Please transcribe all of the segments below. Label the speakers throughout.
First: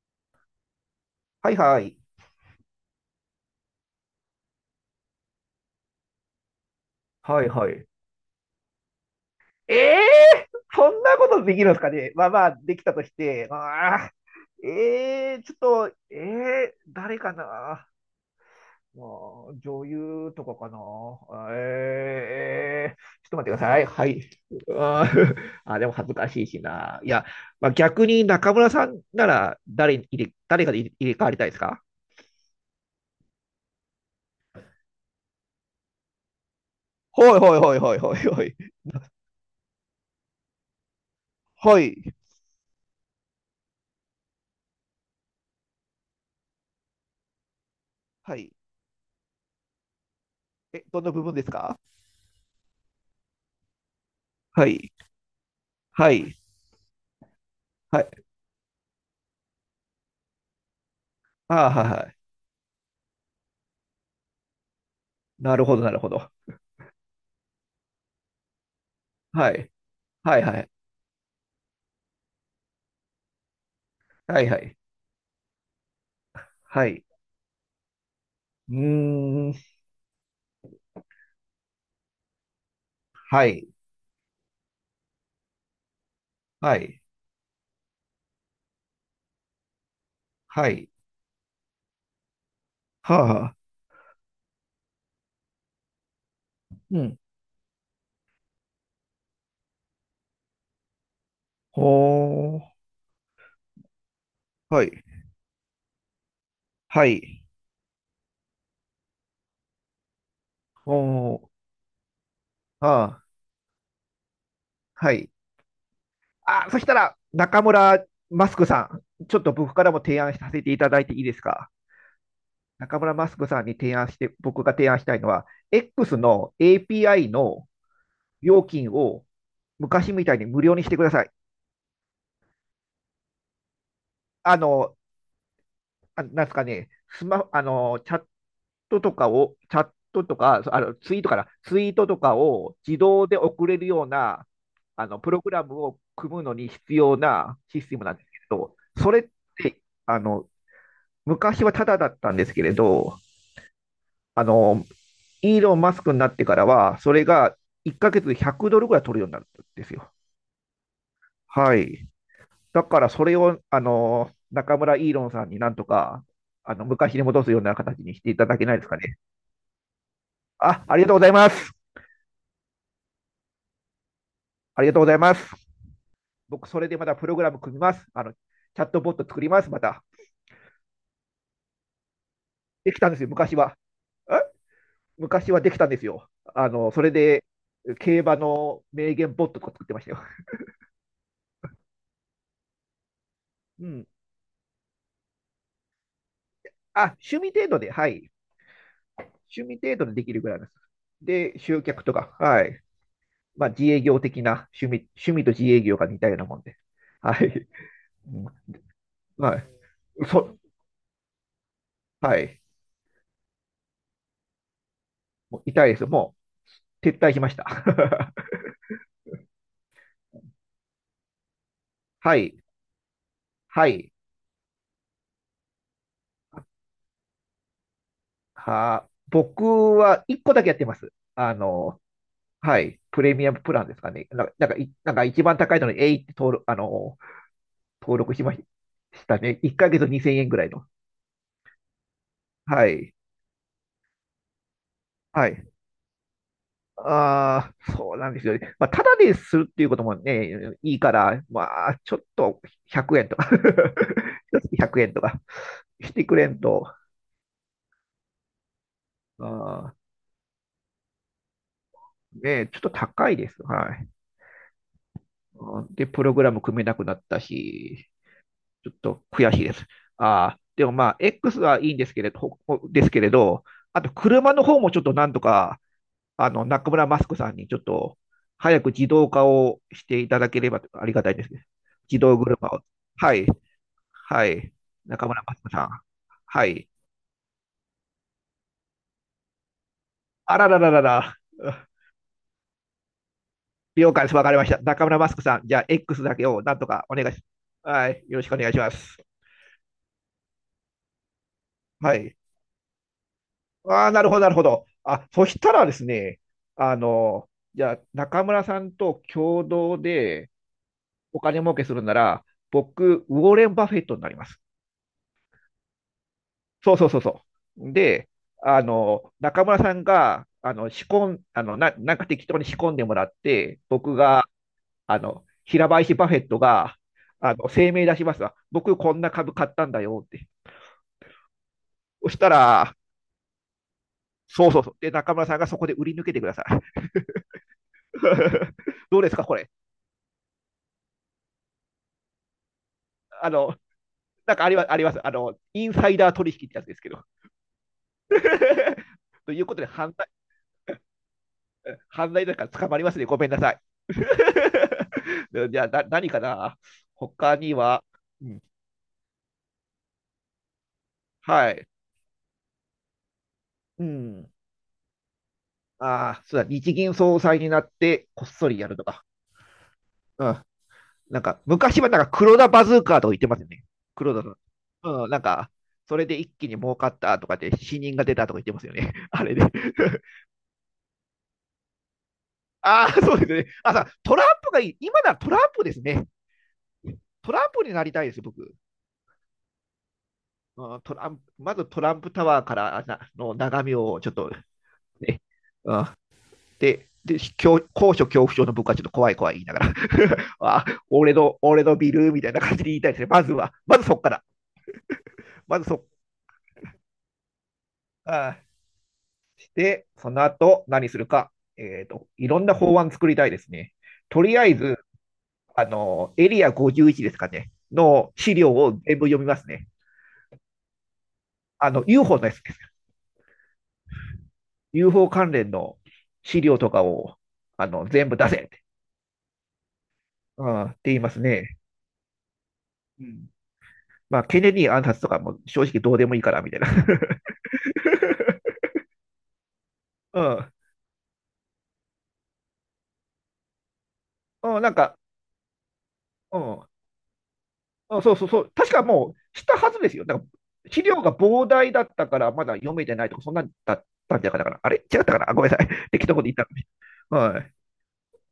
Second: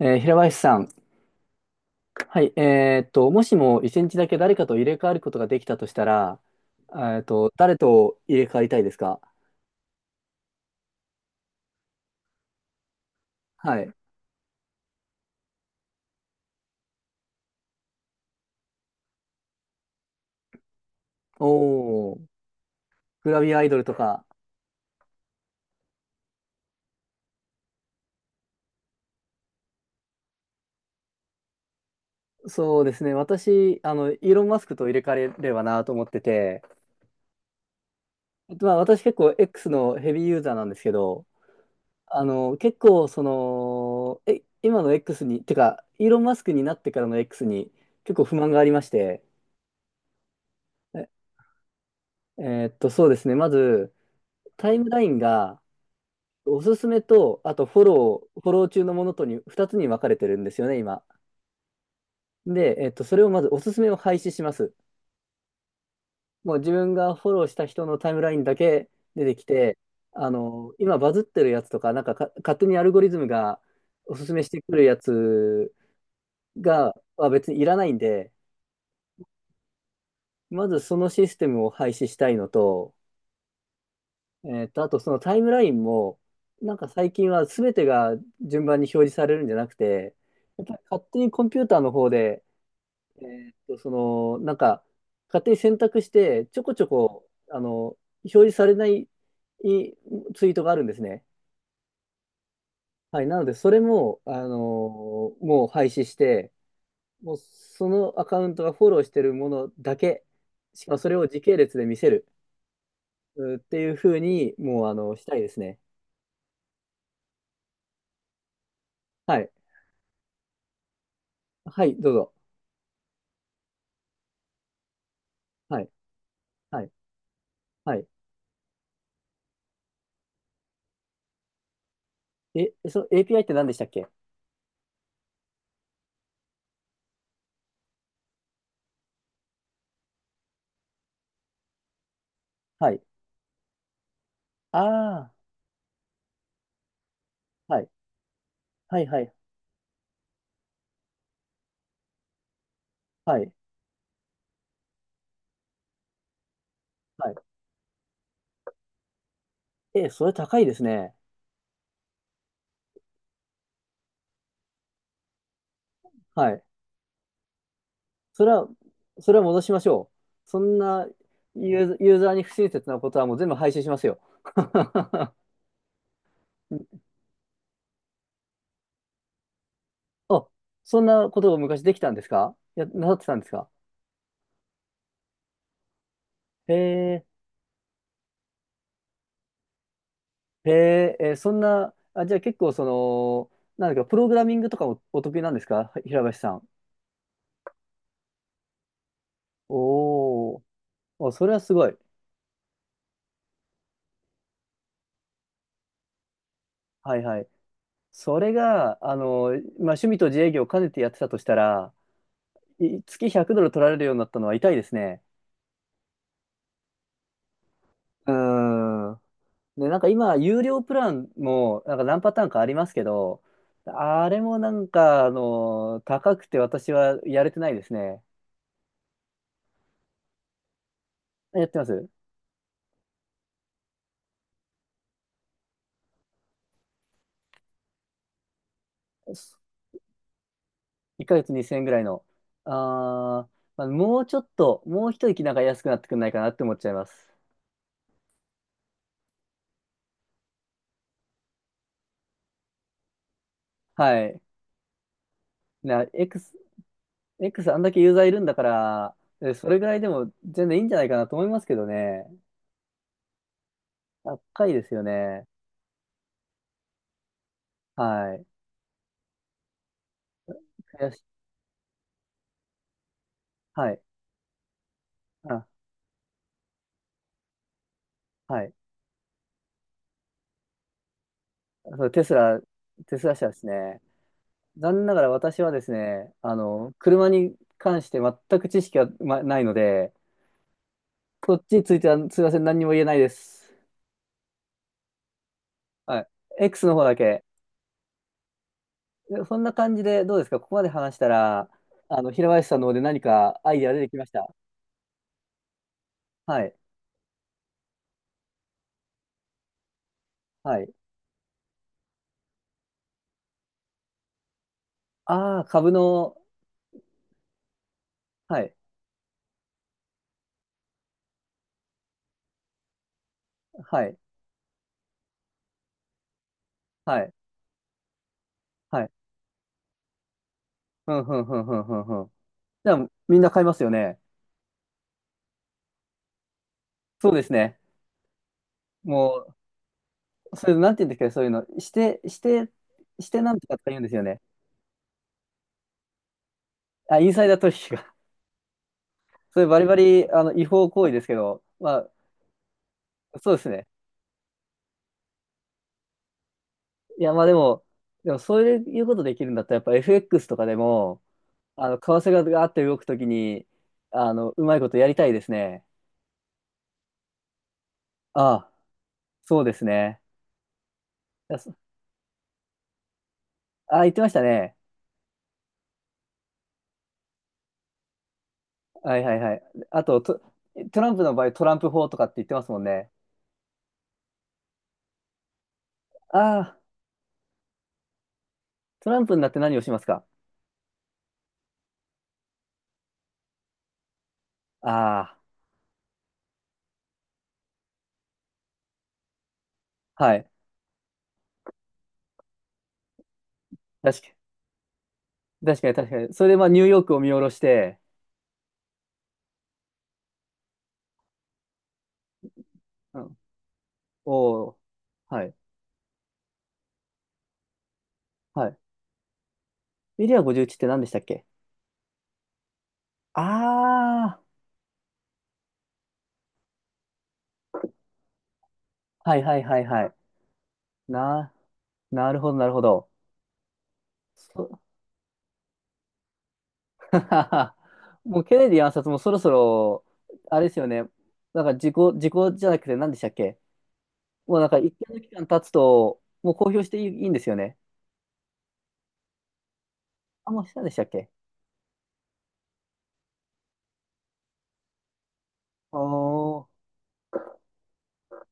Speaker 1: 平林さん、
Speaker 2: はいはい。
Speaker 1: はい、もしも一日だけ誰かと入れ替わることができたとしたら、
Speaker 2: はいは
Speaker 1: 誰
Speaker 2: い。
Speaker 1: と入れ替わりたいですか？
Speaker 2: ええーそんなことできるんですかね。まあまあ、できたとして。
Speaker 1: はい。
Speaker 2: まあーええーちょっと、ええー誰かな。まあ、女優とかかな。
Speaker 1: おー、
Speaker 2: ええー
Speaker 1: グ
Speaker 2: ち
Speaker 1: ラ
Speaker 2: ょっと待
Speaker 1: ビ
Speaker 2: って
Speaker 1: ア
Speaker 2: く
Speaker 1: ア
Speaker 2: だ
Speaker 1: イド
Speaker 2: さ
Speaker 1: ル
Speaker 2: い。
Speaker 1: と
Speaker 2: はい。
Speaker 1: か。
Speaker 2: あー あ、でも恥ずかしいしな。いや、まあ、逆に中村さんなら誰かで入れ替わりたいですか？
Speaker 1: そうですね、私、イーロン・マスクと入れ替えればなと思ってて、
Speaker 2: はいはいはいはいはいは
Speaker 1: ま
Speaker 2: い。
Speaker 1: あ、私結構 X のヘビーユーザーなんですけど、
Speaker 2: はい。
Speaker 1: 結構、今の X に、てか、イーロン・マスクになってからの X に結構不
Speaker 2: は
Speaker 1: 満
Speaker 2: い。
Speaker 1: がありまして、
Speaker 2: え、どの
Speaker 1: え、
Speaker 2: 部分ですか？
Speaker 1: えーっと、そうですね、まず、
Speaker 2: は
Speaker 1: タイム
Speaker 2: い。
Speaker 1: ラインが、
Speaker 2: はい。
Speaker 1: おすすめと、あと
Speaker 2: はい。
Speaker 1: フォロー中のものとに2つに分かれてるんですよね、今。
Speaker 2: ああ、はいはい。
Speaker 1: で、それをまずおすすめを廃止します。
Speaker 2: なるほど、なるほど。
Speaker 1: もう自分がフォローした人のタイムラインだけ出てき
Speaker 2: はい。
Speaker 1: て、
Speaker 2: はい、はい。
Speaker 1: 今バズってるやつとか、なんか、勝手にアルゴリズムがおすす
Speaker 2: は
Speaker 1: めし
Speaker 2: い、は
Speaker 1: てく
Speaker 2: い。
Speaker 1: るやつ
Speaker 2: はい。
Speaker 1: は別にいらないんで、
Speaker 2: うーん。
Speaker 1: まずそのシステムを廃止したいのと、
Speaker 2: はい。
Speaker 1: あとそのタイムラインも、なん
Speaker 2: は
Speaker 1: か
Speaker 2: い。
Speaker 1: 最近は全てが順番に表示されるんじゃなくて、やっ
Speaker 2: は
Speaker 1: ぱり
Speaker 2: い。
Speaker 1: 勝手にコンピューターの方で、
Speaker 2: は
Speaker 1: え
Speaker 2: あ、は
Speaker 1: ーっ
Speaker 2: あ。
Speaker 1: と、その、なんか、勝手に選択して、ちょこちょ
Speaker 2: うん。
Speaker 1: こ、表示されないいツイートがあるんですね。
Speaker 2: ほー。
Speaker 1: はい。なので、それも、
Speaker 2: はい。
Speaker 1: もう廃止して、
Speaker 2: は
Speaker 1: もう
Speaker 2: い。
Speaker 1: そのアカウントがフォローしてるものだけ、しかもそれを
Speaker 2: ほ
Speaker 1: 時
Speaker 2: ー。
Speaker 1: 系列で見せる
Speaker 2: はあ。
Speaker 1: っていうふうに、もう、
Speaker 2: は
Speaker 1: し
Speaker 2: い。
Speaker 1: たいですね。
Speaker 2: あ、そしたら、中村マスクさん、ちょ
Speaker 1: は
Speaker 2: っ
Speaker 1: い。
Speaker 2: と僕からも提案させていただいていいですか？
Speaker 1: はい、どうぞ。
Speaker 2: 中村マスクさんに提案して、僕が提案したいのは、
Speaker 1: はい。
Speaker 2: X の
Speaker 1: はい。
Speaker 2: API の
Speaker 1: はい。
Speaker 2: 料金を昔みたいに無料にしてください。
Speaker 1: え、その API って何でしたっけ？
Speaker 2: あの、なんすかね、スマ、あの、チャットとかを、チャットとか、あの、ツイートから、ツイートとかを
Speaker 1: は
Speaker 2: 自
Speaker 1: い。
Speaker 2: 動で送れるような、プ
Speaker 1: あ
Speaker 2: ログラムを組むのに必要な
Speaker 1: あ、
Speaker 2: シ
Speaker 1: は
Speaker 2: ス
Speaker 1: い。
Speaker 2: テムなんですけれど、
Speaker 1: はい、
Speaker 2: そ
Speaker 1: は
Speaker 2: れっ
Speaker 1: い、
Speaker 2: て、あの、昔はタダだったんですけれど、
Speaker 1: はい。
Speaker 2: あの、イーロン・マスクになってからは、それ
Speaker 1: はい。
Speaker 2: が1ヶ月で100ドルぐらい取るようになったんです
Speaker 1: え、
Speaker 2: よ。
Speaker 1: それ高いですね。
Speaker 2: はい。だからそれを、中村イーロンさんになんとか、
Speaker 1: はい。
Speaker 2: 昔に戻すような形にしてい
Speaker 1: そ
Speaker 2: た
Speaker 1: れ
Speaker 2: だけ
Speaker 1: は、
Speaker 2: ないですかね。
Speaker 1: それは戻しましょう。そん
Speaker 2: あ、あり
Speaker 1: な
Speaker 2: がとうございます。
Speaker 1: ユーザーに不親切なことはもう全部廃止しますよ。
Speaker 2: ありがとうござい ます。僕、それでまたプログラム組みます。チャットボット作ります。また。
Speaker 1: あ、そんなことを昔できたんですか？
Speaker 2: でき
Speaker 1: な
Speaker 2: たん
Speaker 1: さ
Speaker 2: で
Speaker 1: っ
Speaker 2: す
Speaker 1: て
Speaker 2: よ、
Speaker 1: たんです
Speaker 2: 昔
Speaker 1: か？
Speaker 2: は。え昔はできたんですよ。
Speaker 1: へ
Speaker 2: それ
Speaker 1: え、
Speaker 2: で、競馬の名言ボットとか作ってましたよ。
Speaker 1: へえ、そんな、あ、じゃあ結構
Speaker 2: う
Speaker 1: なんだ
Speaker 2: ん。
Speaker 1: か、プログラミングとかもお得意なんですか？平林さん。
Speaker 2: あ、趣味程度で、はい。趣味程度でできるぐら
Speaker 1: お
Speaker 2: い
Speaker 1: ー、
Speaker 2: です。
Speaker 1: お、それ
Speaker 2: で、
Speaker 1: はす
Speaker 2: 集
Speaker 1: ごい。
Speaker 2: 客とか、はい。まあ、自営業的な趣味と自営業が似たようなもんで。
Speaker 1: はい
Speaker 2: は
Speaker 1: はい。
Speaker 2: い。
Speaker 1: そ
Speaker 2: う
Speaker 1: れが、
Speaker 2: ん、
Speaker 1: まあ、
Speaker 2: はい。
Speaker 1: 趣味と自営
Speaker 2: そ、
Speaker 1: 業を兼ねてやってたとしたら、
Speaker 2: はい。
Speaker 1: 月100ドル取られるようになったのは痛いですね。
Speaker 2: もう痛いです。もう撤退しました。
Speaker 1: う ーん。で、なんか今、有料プランも、なんか何パ
Speaker 2: は
Speaker 1: ターン
Speaker 2: い。
Speaker 1: かありますけど、
Speaker 2: はい。
Speaker 1: あれもなんか、高くて私はやれてないですね。
Speaker 2: 僕は1個だけやってます。
Speaker 1: やってます？
Speaker 2: はい。プレミアムプランですかね。なんか一番高いのに、えいって登録しましたね。1ヶ月2000円ぐらいの。
Speaker 1: 1ヶ月2000円ぐらいの。あー、
Speaker 2: はい。
Speaker 1: まあ、もうちょっと、もう一息
Speaker 2: は
Speaker 1: なんか
Speaker 2: い。
Speaker 1: 安くなってくんないかなって思っちゃいます。
Speaker 2: ああ、そうなんですよね。まあ、ただでするっていうこともね、いいから、まあ、ちょっと1円とか
Speaker 1: はい。
Speaker 2: 一月100円とか
Speaker 1: な、
Speaker 2: してくれ
Speaker 1: X、
Speaker 2: んと、
Speaker 1: X あんだけユーザーいるんだから、それぐ
Speaker 2: あ
Speaker 1: らいでも全然いいんじゃないかなと思いますけどね。
Speaker 2: ね、ちょっと高いです。はい。
Speaker 1: 高いですよね。
Speaker 2: うん。で、プログラム組めなくなったし、
Speaker 1: はい。
Speaker 2: ちょっと悔しいです。ああ、でもま
Speaker 1: 悔
Speaker 2: あ、
Speaker 1: し
Speaker 2: X はいいんですけれど、ほですけれど、
Speaker 1: は
Speaker 2: あ
Speaker 1: い。
Speaker 2: と車の方もちょっとなんと
Speaker 1: あ、
Speaker 2: か、中村マスクさんにちょっと、
Speaker 1: はい。
Speaker 2: 早く自動化をしていただければありがたいですね。
Speaker 1: そう、
Speaker 2: 自動車を。
Speaker 1: テス
Speaker 2: は
Speaker 1: ラ
Speaker 2: い。
Speaker 1: 社ですね。
Speaker 2: はい。
Speaker 1: 残念なが
Speaker 2: 中
Speaker 1: ら
Speaker 2: 村マ
Speaker 1: 私
Speaker 2: ス
Speaker 1: は
Speaker 2: ク
Speaker 1: で
Speaker 2: さん。
Speaker 1: すね、
Speaker 2: はい。
Speaker 1: 車に関して全く知識はないので、
Speaker 2: あららららら。
Speaker 1: こっちについてはすいません、何にも言えないです。
Speaker 2: 了解です。わかりました。中村マスクさん、じゃあ
Speaker 1: は
Speaker 2: X
Speaker 1: い。
Speaker 2: だけをなん
Speaker 1: X
Speaker 2: と
Speaker 1: の方
Speaker 2: かお
Speaker 1: だ
Speaker 2: 願いし
Speaker 1: け。
Speaker 2: ます。はい。よろしくお願いします。
Speaker 1: でそんな感じでどうですか？ここまで話したら、
Speaker 2: はい。
Speaker 1: 平林さんの方で何かアイデア出
Speaker 2: あ
Speaker 1: て
Speaker 2: あ、
Speaker 1: き
Speaker 2: な
Speaker 1: ま
Speaker 2: る
Speaker 1: し
Speaker 2: ほど、な
Speaker 1: た？
Speaker 2: るほど。あ、そしたらですね、
Speaker 1: はい。
Speaker 2: あの、じゃあ中村さんと共同で
Speaker 1: はい。
Speaker 2: お金儲けするなら、僕、ウォーレン・バフェットになります。
Speaker 1: ああ、株の、
Speaker 2: そうそうそうそう。で、
Speaker 1: はい。
Speaker 2: 中村さんが、あの、仕込ん、あの、な、なんか適当に仕込んでもらって、
Speaker 1: は
Speaker 2: 僕
Speaker 1: い。
Speaker 2: が、平林バフェットが、
Speaker 1: はい。
Speaker 2: 声明出しますわ。僕、
Speaker 1: はい。
Speaker 2: こんな株買ったんだよって。
Speaker 1: ふんふんふんふんふんふ
Speaker 2: そ
Speaker 1: ん。
Speaker 2: した
Speaker 1: じゃ
Speaker 2: ら、
Speaker 1: あ、みんな買いますよね。
Speaker 2: そうそうそう。で、中村さんがそこで売り抜けてください。
Speaker 1: そうですね。
Speaker 2: どうです
Speaker 1: も
Speaker 2: か、これ。
Speaker 1: う、それ、なんて言うんですか、そういうの。して
Speaker 2: あ
Speaker 1: なんと
Speaker 2: の、
Speaker 1: かとか言うんですよね。
Speaker 2: なんかありますあります。インサイダー取引ってやつですけ
Speaker 1: あ、
Speaker 2: ど。
Speaker 1: インサイダー取
Speaker 2: と
Speaker 1: そ
Speaker 2: い
Speaker 1: れ
Speaker 2: うこ
Speaker 1: バ
Speaker 2: と
Speaker 1: リ
Speaker 2: で、
Speaker 1: バリ、違法行為ですけど、まあ、
Speaker 2: 犯罪だから捕まりますね。ごめん
Speaker 1: そう
Speaker 2: な
Speaker 1: です
Speaker 2: さい。
Speaker 1: ね。
Speaker 2: じゃあ、何かな、
Speaker 1: いや、まあで
Speaker 2: 他に
Speaker 1: も、
Speaker 2: は、う
Speaker 1: そ
Speaker 2: ん、
Speaker 1: ういうことできるんだったら、やっぱ FX とかでも、
Speaker 2: はい。
Speaker 1: 為替がガーって動くときに、
Speaker 2: うん。
Speaker 1: うまいことやりたいですね。
Speaker 2: ああ、そうだ、日銀総裁になってこ
Speaker 1: あ
Speaker 2: っそ
Speaker 1: あ、
Speaker 2: りやるとか。
Speaker 1: そうですね。
Speaker 2: うん。なん
Speaker 1: いや
Speaker 2: か、
Speaker 1: そ
Speaker 2: 昔はなんか黒田バズーカーとか言ってますよね。
Speaker 1: ああ、言ってまし
Speaker 2: 黒
Speaker 1: た
Speaker 2: 田さん。
Speaker 1: ね。
Speaker 2: うん、なんか、それで一気に儲かったとかって死人が出たとか言ってますよね。
Speaker 1: はい はい
Speaker 2: あれ
Speaker 1: は
Speaker 2: で。
Speaker 1: い。あと、トランプの場合、トランプ法とかって言ってますも ん
Speaker 2: あ
Speaker 1: ね。
Speaker 2: あ、そうですね。あ、トランプがいい。今ならトランプですね。
Speaker 1: ああ、
Speaker 2: トランプになりたいですよ、僕。
Speaker 1: トランプになって何をしますか？
Speaker 2: うん、トランプまずトランプタワーからの眺めをちょっと、
Speaker 1: あ
Speaker 2: ね。うん、で、高所恐怖症の僕はちょっと怖い怖い言いながら
Speaker 1: あ、はい。
Speaker 2: あ、俺のビルみたいな感じで言いたいですね。まずは、まずそっ
Speaker 1: 確か
Speaker 2: から。
Speaker 1: に、
Speaker 2: ま
Speaker 1: 確
Speaker 2: ず
Speaker 1: かに、
Speaker 2: そっ
Speaker 1: 確かに。それで、まあ、ニューヨークを見下ろして、
Speaker 2: から、で、その後何するか、いろんな法案
Speaker 1: う
Speaker 2: 作り
Speaker 1: ん、
Speaker 2: たいですね。
Speaker 1: お
Speaker 2: とりあえ
Speaker 1: お、
Speaker 2: ず、
Speaker 1: はい。
Speaker 2: エリア51ですかね、の資
Speaker 1: は
Speaker 2: 料
Speaker 1: い。
Speaker 2: を全部読みますね。
Speaker 1: エリア51って何でしたっけ？
Speaker 2: UFO のやつです。
Speaker 1: ああ
Speaker 2: UFO 関連の資料とかを、全部出せって、
Speaker 1: ー、はいはいはいはい。
Speaker 2: うん、って言います
Speaker 1: な、
Speaker 2: ね。
Speaker 1: なるほどなるほど。
Speaker 2: うん。まあ、ケネ
Speaker 1: そ
Speaker 2: ディ暗殺とかも正直どうでもいいから、みたいな。
Speaker 1: もうケネディ暗殺もそろそろ、あれですよ ね。なんか時効じゃなくて何でしたっけ？もうな
Speaker 2: う
Speaker 1: ん
Speaker 2: ん。
Speaker 1: か
Speaker 2: うん、な
Speaker 1: 一
Speaker 2: ん
Speaker 1: 定
Speaker 2: か、
Speaker 1: の期間経つと、もう
Speaker 2: う
Speaker 1: 公表
Speaker 2: ん。
Speaker 1: していいんですよね。
Speaker 2: あ、そうそうそう、確かもうしたはずですよ。だか
Speaker 1: あ、もうしたんで
Speaker 2: ら
Speaker 1: した
Speaker 2: 資
Speaker 1: っ
Speaker 2: 料
Speaker 1: け？
Speaker 2: が膨大だったから、まだ読めてないとか、そんなんだったんじゃなかったかな。あれ違ったかな、あ、ごめんなさい。適当なこと言っ
Speaker 1: お
Speaker 2: たかも
Speaker 1: ー。
Speaker 2: しれない。はい。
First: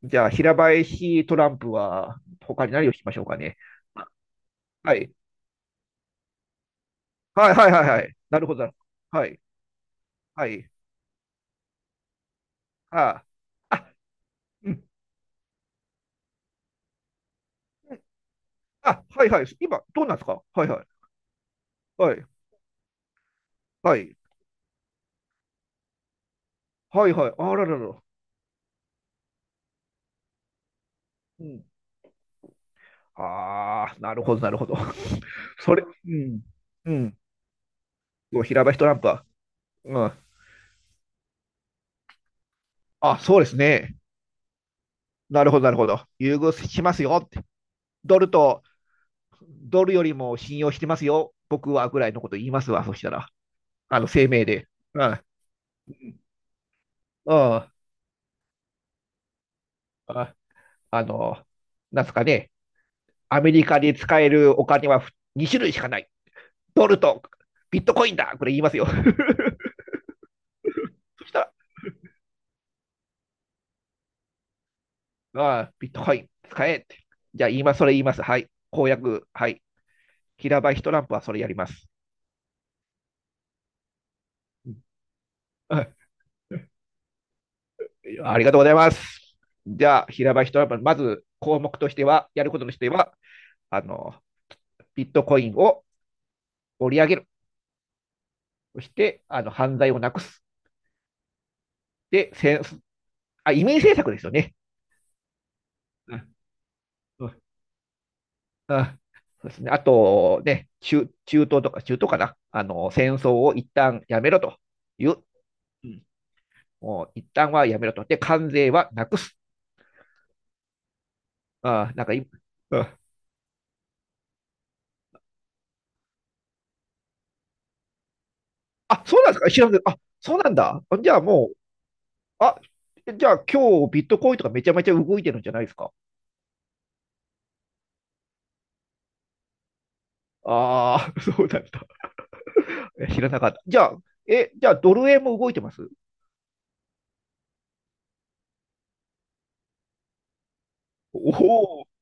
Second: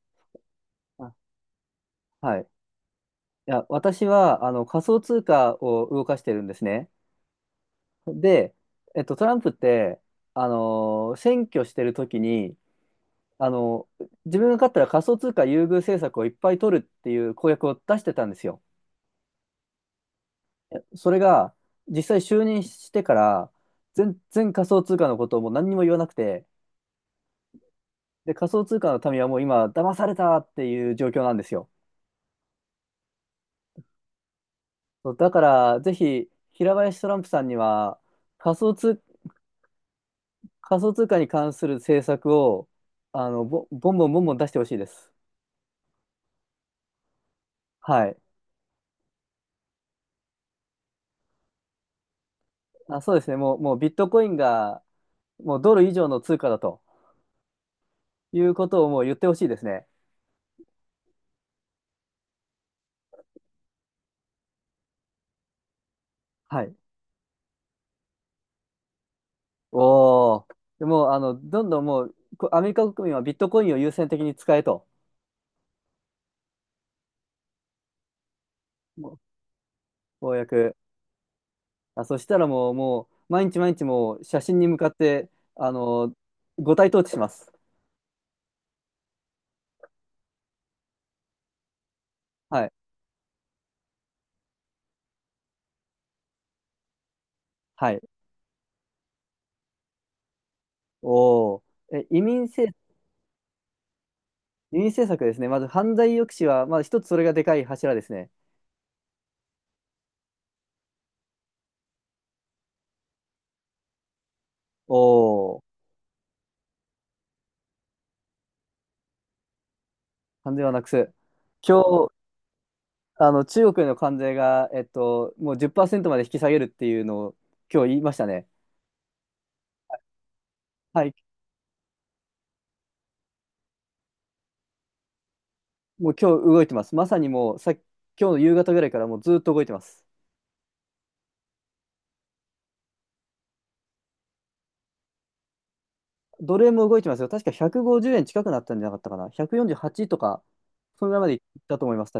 Speaker 2: じゃあ、平
Speaker 1: あ
Speaker 2: 林トランプは、
Speaker 1: はい。い
Speaker 2: 他に何をしましょうかね。
Speaker 1: や、私は、仮
Speaker 2: は
Speaker 1: 想
Speaker 2: い。
Speaker 1: 通貨を動かしてるんですね。
Speaker 2: はいはいはいはい。なる
Speaker 1: で、
Speaker 2: ほど。
Speaker 1: ト
Speaker 2: は
Speaker 1: ラ
Speaker 2: い。
Speaker 1: ンプって、
Speaker 2: はい。
Speaker 1: 選挙してる時に、
Speaker 2: あ
Speaker 1: あ
Speaker 2: あ。
Speaker 1: の、
Speaker 2: あ、
Speaker 1: 自分が勝ったら仮想通貨優遇政策をいっぱい取るっていう公約を
Speaker 2: う
Speaker 1: 出
Speaker 2: ん。
Speaker 1: してたんですよ。
Speaker 2: あ、はいはい。今、どうなんですか？はいはい。
Speaker 1: それが、実
Speaker 2: は
Speaker 1: 際
Speaker 2: い。
Speaker 1: 就任してから、
Speaker 2: はい。
Speaker 1: 全然仮想通貨のことをもう何にも言わなくて、
Speaker 2: はいはい。あらららら。
Speaker 1: で、仮想通貨の民はもう今、騙されたっていう状況なんで
Speaker 2: う
Speaker 1: す
Speaker 2: ん。
Speaker 1: よ。
Speaker 2: ああ、なるほど、なるほど。
Speaker 1: そうだか
Speaker 2: そ
Speaker 1: ら、
Speaker 2: れ、
Speaker 1: ぜ
Speaker 2: う
Speaker 1: ひ、
Speaker 2: ん。
Speaker 1: 平
Speaker 2: う
Speaker 1: 林トラ
Speaker 2: ん。
Speaker 1: ンプさんには、
Speaker 2: そう、
Speaker 1: 仮
Speaker 2: 平
Speaker 1: 想
Speaker 2: 林トラン
Speaker 1: 通、
Speaker 2: プは、うん。
Speaker 1: 仮想通貨に関する政策を、
Speaker 2: あ、そうです
Speaker 1: ボ
Speaker 2: ね。
Speaker 1: ンボンボンボン出してほしいです。
Speaker 2: なるほど、なるほど。優遇しますよって。
Speaker 1: はい。
Speaker 2: ドルと、ドルよりも信用してますよ。僕はぐらいのこと言いますわ。そ
Speaker 1: あ、
Speaker 2: した
Speaker 1: そうで
Speaker 2: ら、
Speaker 1: すね。もうビットコイ
Speaker 2: 声
Speaker 1: ン
Speaker 2: 明で。
Speaker 1: が、
Speaker 2: うん。
Speaker 1: もうドル以上の通貨だと。
Speaker 2: うん。
Speaker 1: いうことをもう言ってほしいですね。
Speaker 2: あ、あの、なんすかね。アメリカで使えるお金は2種類しかない。
Speaker 1: はい。
Speaker 2: ドルとビットコインだ、これ言いますよ。
Speaker 1: おー。でもう、
Speaker 2: そした
Speaker 1: どんどんもう、アメリカ国民はビットコインを優先的に使えと。
Speaker 2: ら、ああ、ビットコイン使えって。じゃあ、今それ言います。はい。公
Speaker 1: もう
Speaker 2: 約、はい。
Speaker 1: 公
Speaker 2: 平場
Speaker 1: 約。
Speaker 2: イトランプはそれやります。
Speaker 1: あ、そしたらもう、毎日毎日もう、写真に
Speaker 2: う
Speaker 1: 向
Speaker 2: ん、
Speaker 1: かって、あの、五体投地します。
Speaker 2: ありがとうございます。じゃあ、平場一山、まず項目としては、やるこ
Speaker 1: は
Speaker 2: と
Speaker 1: い。
Speaker 2: としては、あの、ビットコインを盛り上げる。
Speaker 1: はい。
Speaker 2: そして、犯罪をなくす。
Speaker 1: おー。え、
Speaker 2: で、あ、移民政策ですよね。
Speaker 1: 移民政策ですね。まず、犯罪
Speaker 2: う
Speaker 1: 抑
Speaker 2: ん。
Speaker 1: 止は、まず一つそれ
Speaker 2: う
Speaker 1: が
Speaker 2: ん。
Speaker 1: でかい柱ですね。
Speaker 2: うん。そうですね。あと、ね、中東とか、中東かな。戦争を一旦やめろという。
Speaker 1: おー。
Speaker 2: うん。もう一旦はやめろと。で、関税はなくす。
Speaker 1: 関税はなくす。今
Speaker 2: あなん
Speaker 1: 日、
Speaker 2: かい、うん。
Speaker 1: 中国への関税が、もう10%まで引き下げるっていうのを、今日言いましたね。
Speaker 2: あ、そうなんですか、知らんけど、あ、そうなんだ。
Speaker 1: は
Speaker 2: じ
Speaker 1: い。
Speaker 2: ゃあもあ、じゃあ今日ビットコインとかめちゃめちゃ動いてるんじゃないですか。
Speaker 1: もう今日動いてます。まさにもうさ、今日の夕方ぐらいからもうずっと動いてます。
Speaker 2: ああー、そうだった。知らなかった。じゃあ、え、じゃあドル円も動いてます？
Speaker 1: どれも動いてますよ。確か150円近くなったんじゃなかったかな。148とか、そのぐらいま
Speaker 2: お
Speaker 1: でいった
Speaker 2: お
Speaker 1: と
Speaker 2: ー。
Speaker 1: 思います。